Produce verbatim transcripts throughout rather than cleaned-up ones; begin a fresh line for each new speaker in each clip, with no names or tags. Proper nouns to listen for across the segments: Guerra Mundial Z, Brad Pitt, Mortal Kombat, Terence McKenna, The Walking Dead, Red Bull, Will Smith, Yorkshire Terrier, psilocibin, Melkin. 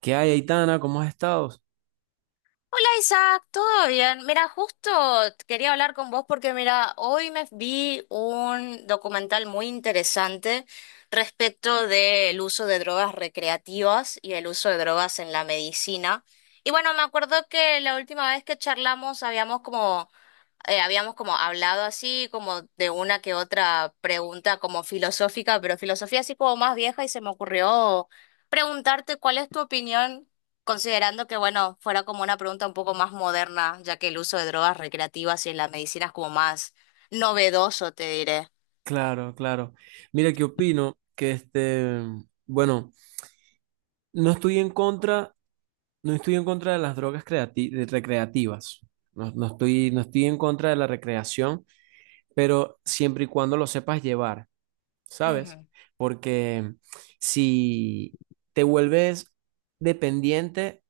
¿Qué hay, Aitana? ¿Cómo has estado?
Hola Isaac, ¿todo bien? Mira, justo quería hablar con vos porque mira, hoy me vi un documental muy interesante respecto del uso de drogas recreativas y el uso de drogas en la medicina. Y bueno, me acuerdo que la última vez que charlamos habíamos como eh, habíamos como hablado así, como de una que otra pregunta como filosófica, pero filosofía así como más vieja y se me ocurrió preguntarte cuál es tu opinión, considerando que, bueno, fuera como una pregunta un poco más moderna, ya que el uso de drogas recreativas y en la medicina es como más novedoso, te diré.
Claro, claro. Mira, ¿qué opino? Que este, bueno, no estoy en contra, no estoy en contra de las drogas creati- de- recreativas. No, no estoy, no estoy en contra de la recreación, pero siempre y cuando lo sepas llevar, ¿sabes? Porque si te vuelves dependiente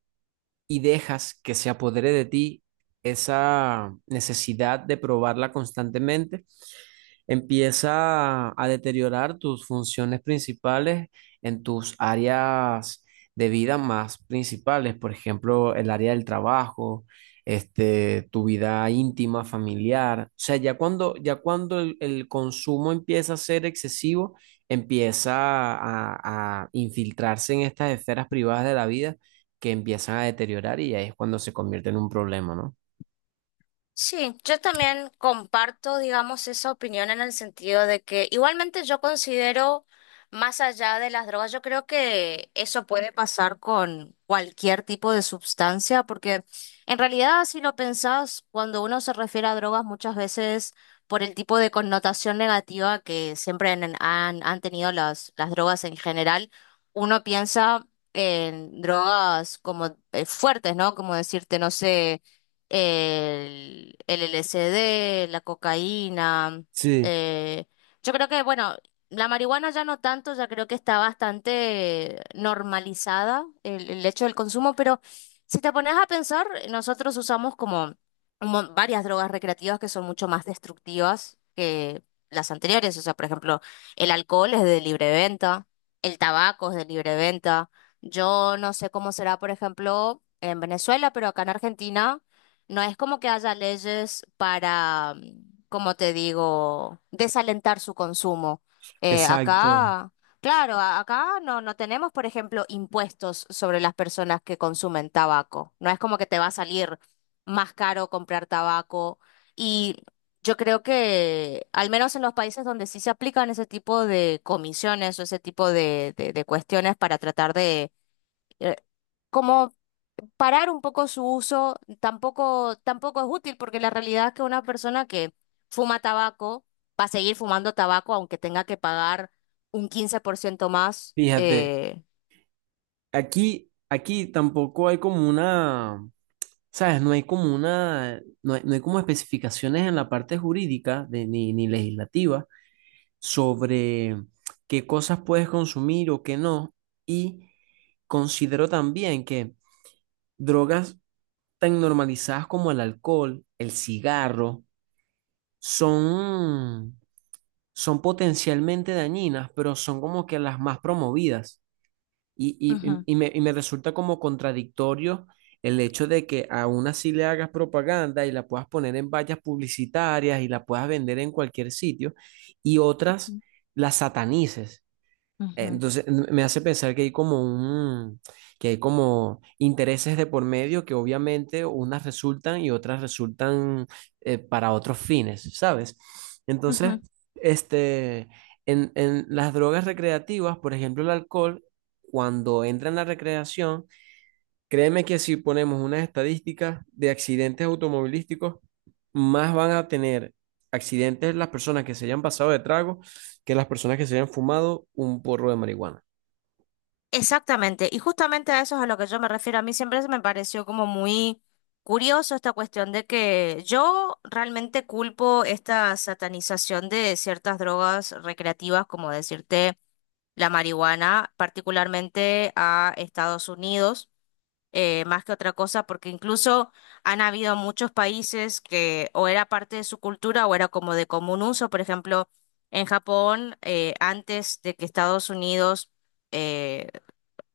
y dejas que se apodere de ti esa necesidad de probarla constantemente, empieza a deteriorar tus funciones principales en tus áreas de vida más principales. Por ejemplo, el área del trabajo, este, tu vida íntima, familiar. O sea, ya cuando, ya cuando el, el consumo empieza a ser excesivo, empieza a, a infiltrarse en estas esferas privadas de la vida que empiezan a deteriorar, y ahí es cuando se convierte en un problema, ¿no?
Sí, yo también comparto, digamos, esa opinión en el sentido de que igualmente yo considero, más allá de las drogas, yo creo que eso puede pasar con cualquier tipo de sustancia, porque en realidad, si lo pensás, cuando uno se refiere a drogas, muchas veces por el tipo de connotación negativa que siempre han, han, han tenido las, las drogas en general, uno piensa en drogas como eh, fuertes, ¿no? Como decirte, no sé el, el L S D, la cocaína.
Sí.
eh, yo creo que, bueno, la marihuana ya no tanto, ya creo que está bastante normalizada el, el hecho del consumo, pero si te pones a pensar, nosotros usamos como un mon- varias drogas recreativas que son mucho más destructivas que las anteriores. O sea, por ejemplo, el alcohol es de libre venta, el tabaco es de libre venta. Yo no sé cómo será, por ejemplo, en Venezuela, pero acá en Argentina no es como que haya leyes para, mm, como te digo, desalentar su consumo. Eh,
Exacto.
acá, claro, a- acá no, no tenemos, por ejemplo, impuestos sobre las personas que consumen tabaco. No es como que te va a salir más caro comprar tabaco. Y yo creo que, al menos en los países donde sí se aplican ese tipo de comisiones o ese tipo de, de de cuestiones para tratar de... eh, como parar un poco su uso tampoco, tampoco es útil porque la realidad es que una persona que fuma tabaco va a seguir fumando tabaco aunque tenga que pagar un quince por ciento más.
Fíjate,
eh,
aquí, aquí tampoco hay como una, ¿sabes? No hay como una, no hay, no hay como especificaciones en la parte jurídica de- ni, ni legislativa sobre qué cosas puedes consumir o qué no. Y considero también que drogas tan normalizadas como el alcohol, el cigarro, son, son potencialmente dañinas, pero son como que las más promovidas. Y, y-
Ujú,
y me, y me resulta como contradictorio el hecho de que aún así le hagas propaganda y la puedas poner en vallas publicitarias y la puedas vender en cualquier sitio y otras las satanices.
ujú,
Entonces n- me hace pensar que hay como un, que hay como intereses de por medio, que obviamente unas resultan y otras resultan, eh, para otros fines, ¿sabes? Entonces,
ujú.
este, en, en las drogas recreativas, por ejemplo, el alcohol, cuando entra en la recreación, créeme que si ponemos unas estadísticas de accidentes automovilísticos, más van a tener accidentes las personas que se hayan pasado de trago que las personas que se hayan fumado un porro de marihuana.
Exactamente, y justamente a eso es a lo que yo me refiero. A mí siempre se me pareció como muy curioso esta cuestión de que yo realmente culpo esta satanización de ciertas drogas recreativas, como decirte. La marihuana, particularmente a Estados Unidos, eh, más que otra cosa, porque incluso han habido muchos países que o era parte de su cultura o era como de común uso. Por ejemplo, en Japón, eh, antes de que Estados Unidos eh,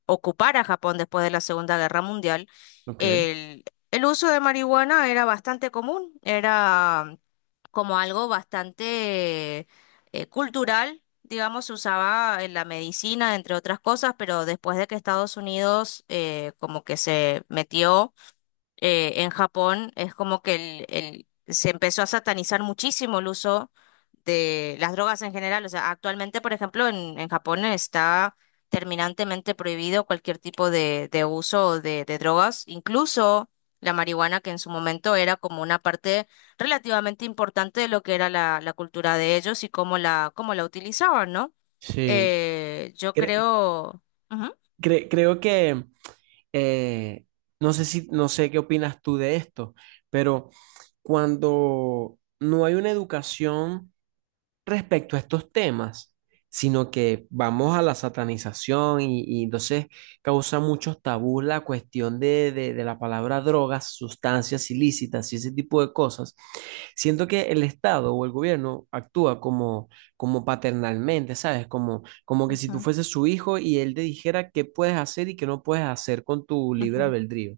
ocupara Japón después de la Segunda Guerra Mundial,
Ok.
el, el uso de marihuana era bastante común, era como algo bastante eh, cultural, digamos, se usaba en la medicina, entre otras cosas, pero después de que Estados Unidos eh, como que se metió eh, en Japón es como que el, el- se empezó a satanizar muchísimo el uso de las drogas en general. O sea, actualmente, por ejemplo, en, en Japón está terminantemente prohibido cualquier tipo de, de uso de, de drogas, incluso la marihuana, que en su momento era como una parte relativamente importante de lo que era la, la cultura de ellos y cómo la, cómo la utilizaban, ¿no?
Sí.
Eh, yo
Cre-
creo... Ujú.
cre- creo que eh, no sé si, no sé qué opinas tú de esto, pero cuando no hay una educación respecto a estos temas, sino que vamos a la satanización, y, y entonces causa muchos tabús la cuestión de, de de la palabra drogas, sustancias ilícitas y ese tipo de cosas. Siento que el Estado o el gobierno actúa como, como paternalmente, ¿sabes? Como, como que si tú
Ujú,
fueses su hijo y él te dijera qué puedes hacer y qué no puedes hacer con tu libre
ujú.
albedrío.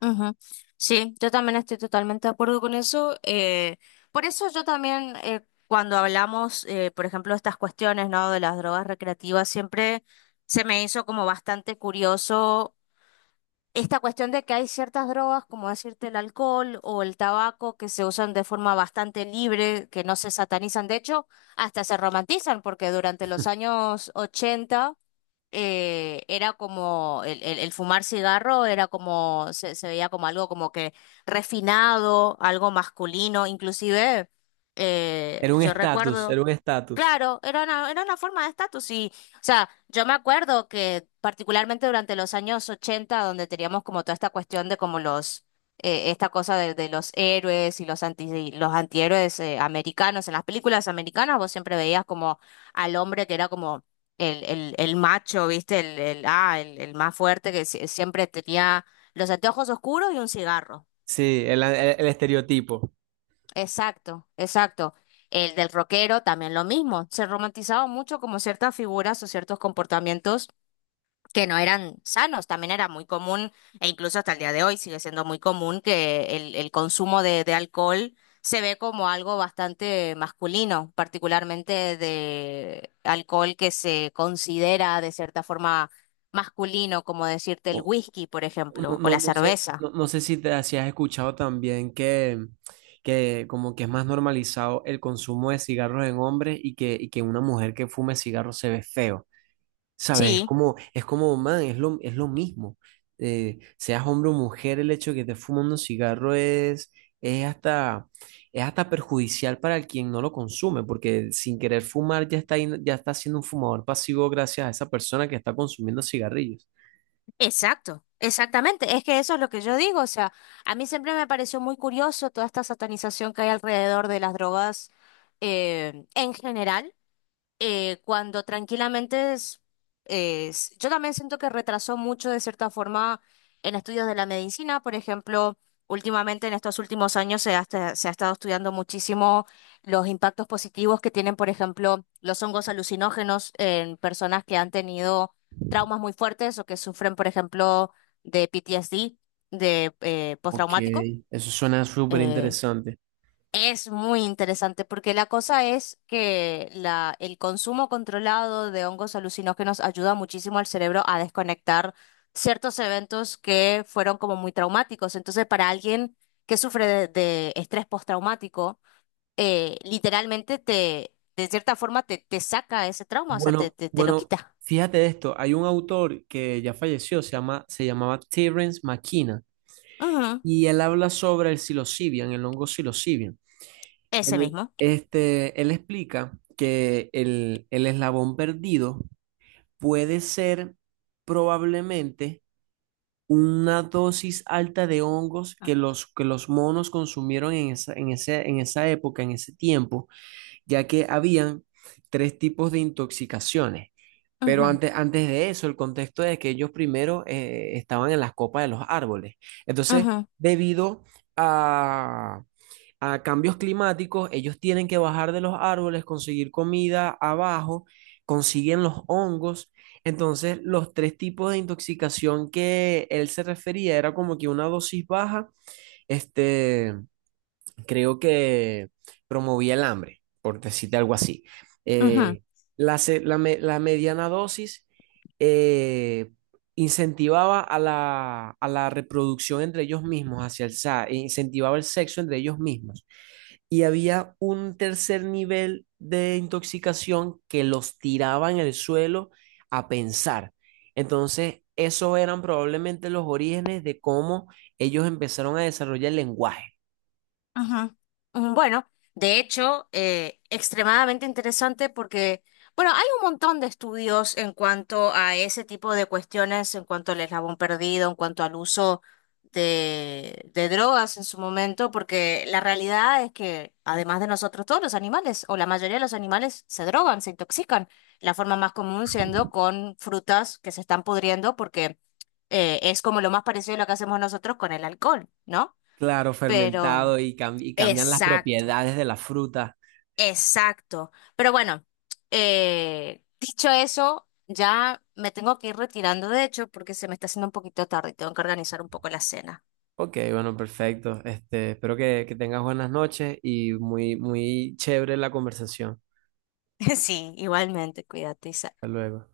Ujú. Sí, yo también estoy totalmente de acuerdo con eso. Eh, por eso yo también, eh, cuando hablamos, eh, por ejemplo, de estas cuestiones, ¿no? De las drogas recreativas, siempre se me hizo como bastante curioso esta cuestión de que hay ciertas drogas, como decirte el alcohol o el tabaco, que se usan de forma bastante libre, que no se satanizan. De hecho, hasta se romantizan, porque durante los años ochenta eh, era como el, el- el fumar cigarro era como, se, se veía como algo como que refinado, algo masculino, inclusive eh,
Era un
yo
estatus, era
recuerdo.
un estatus.
Claro, era una, era una forma de estatus y, o sea, yo me acuerdo que particularmente durante los años ochenta donde teníamos como toda esta cuestión de como los, eh, esta cosa de, de los héroes y los anti, los antihéroes eh, americanos, en las películas americanas vos siempre veías como al hombre que era como el, el, el macho, ¿viste? El, el, ah, el, el más fuerte que sie- siempre tenía los anteojos oscuros y un cigarro.
Sí, el, el- el estereotipo.
Exacto, exacto. El del rockero también lo mismo. Se romantizaba mucho como ciertas figuras o ciertos comportamientos que no eran sanos. También era muy común, e incluso hasta el día de hoy sigue siendo muy común, que el, el consumo de, de alcohol se ve como algo bastante masculino, particularmente de alcohol que se considera de cierta forma masculino, como decirte el
O-
whisky, por
No,
ejemplo, o
no,
la
no sé,
cerveza.
no, no sé si te si has escuchado también que, que como que es más normalizado el consumo de cigarros en hombres, y que, y que una mujer que fume cigarros se ve feo. ¿Sabes? Es
Sí.
como, es como, man, es lo, es lo mismo. Eh, seas hombre o mujer, el hecho de que te fumando un cigarro es, es hasta, es hasta perjudicial para el quien no lo consume, porque sin querer fumar ya está, ahí- ya está siendo un fumador pasivo gracias a esa persona que está consumiendo cigarrillos.
Exacto, exactamente. Es que eso es lo que yo digo. O sea, a mí siempre me pareció muy curioso toda esta satanización que hay alrededor de las drogas eh, en general eh, cuando tranquilamente es, es- yo también siento que retrasó mucho de cierta forma en estudios de la medicina, por ejemplo, últimamente en estos últimos años se ha, esta- se ha estado estudiando muchísimo los impactos positivos que tienen, por ejemplo, los hongos alucinógenos en personas que han tenido traumas muy fuertes o que sufren, por ejemplo, de P T S D, de eh,
Ok,
postraumático.
eso suena súper
eh,
interesante.
es muy interesante porque la cosa es que la, el consumo controlado de hongos alucinógenos ayuda muchísimo al cerebro a desconectar ciertos eventos que fueron como muy traumáticos. Entonces, para alguien que sufre de, de estrés postraumático, eh, literalmente te, de cierta forma te, te saca ese trauma, o sea, te,
Bueno,
te, te lo
bueno,
quita.
fíjate esto, hay un autor que ya falleció, se llama, se llamaba Terence McKenna,
Ujú.
y él habla sobre el psilocibin, el hongo psilocibin.
Ese
Él,
mismo.
este, él explica que el, el eslabón perdido puede ser probablemente una dosis alta de hongos que los, que los monos consumieron en esa, en ese- en esa época, en ese tiempo, ya que habían tres tipos de intoxicaciones. Pero
Ujú,
antes, antes de eso, el contexto es que ellos primero eh, estaban en las copas de los árboles. Entonces,
ujú,
debido a cambios climáticos, ellos tienen que bajar de los árboles, conseguir comida abajo, consiguen los hongos. Entonces, los tres tipos de intoxicación que él se refería era como que una dosis baja, este, creo que promovía el hambre, por decirte algo así.
ujú.
Eh, la, se- la me- la mediana dosis eh, incentivaba a la, a la reproducción entre ellos mismos, hacia el, sa- e incentivaba el sexo entre ellos mismos. Y había un tercer nivel de intoxicación que los tiraba en el suelo a pensar. Entonces, esos eran probablemente los orígenes de cómo ellos empezaron a desarrollar el lenguaje.
Ajá, ajá. Bueno, de hecho, eh, extremadamente interesante porque, bueno, hay un montón de estudios en cuanto a ese tipo de cuestiones, en cuanto al eslabón perdido, en cuanto al uso de, de drogas en su momento, porque la realidad es que, además de nosotros, todos los animales, o la mayoría de los animales, se drogan, se intoxican. La forma más común siendo con frutas que se están pudriendo porque eh, es como lo más parecido a lo que hacemos nosotros con el alcohol, ¿no?
Claro,
Pero...
fermentado y, cam- y cambian las
Exacto,
propiedades de la fruta.
exacto. Pero bueno, eh, dicho eso, ya me tengo que ir retirando, de hecho, porque se me está haciendo un poquito tarde y tengo que organizar un poco la cena.
Ok, bueno, perfecto. Este, espero que, que tengas buenas noches y muy, muy chévere la conversación.
Sí, igualmente, cuídate, Isa.
Hasta luego.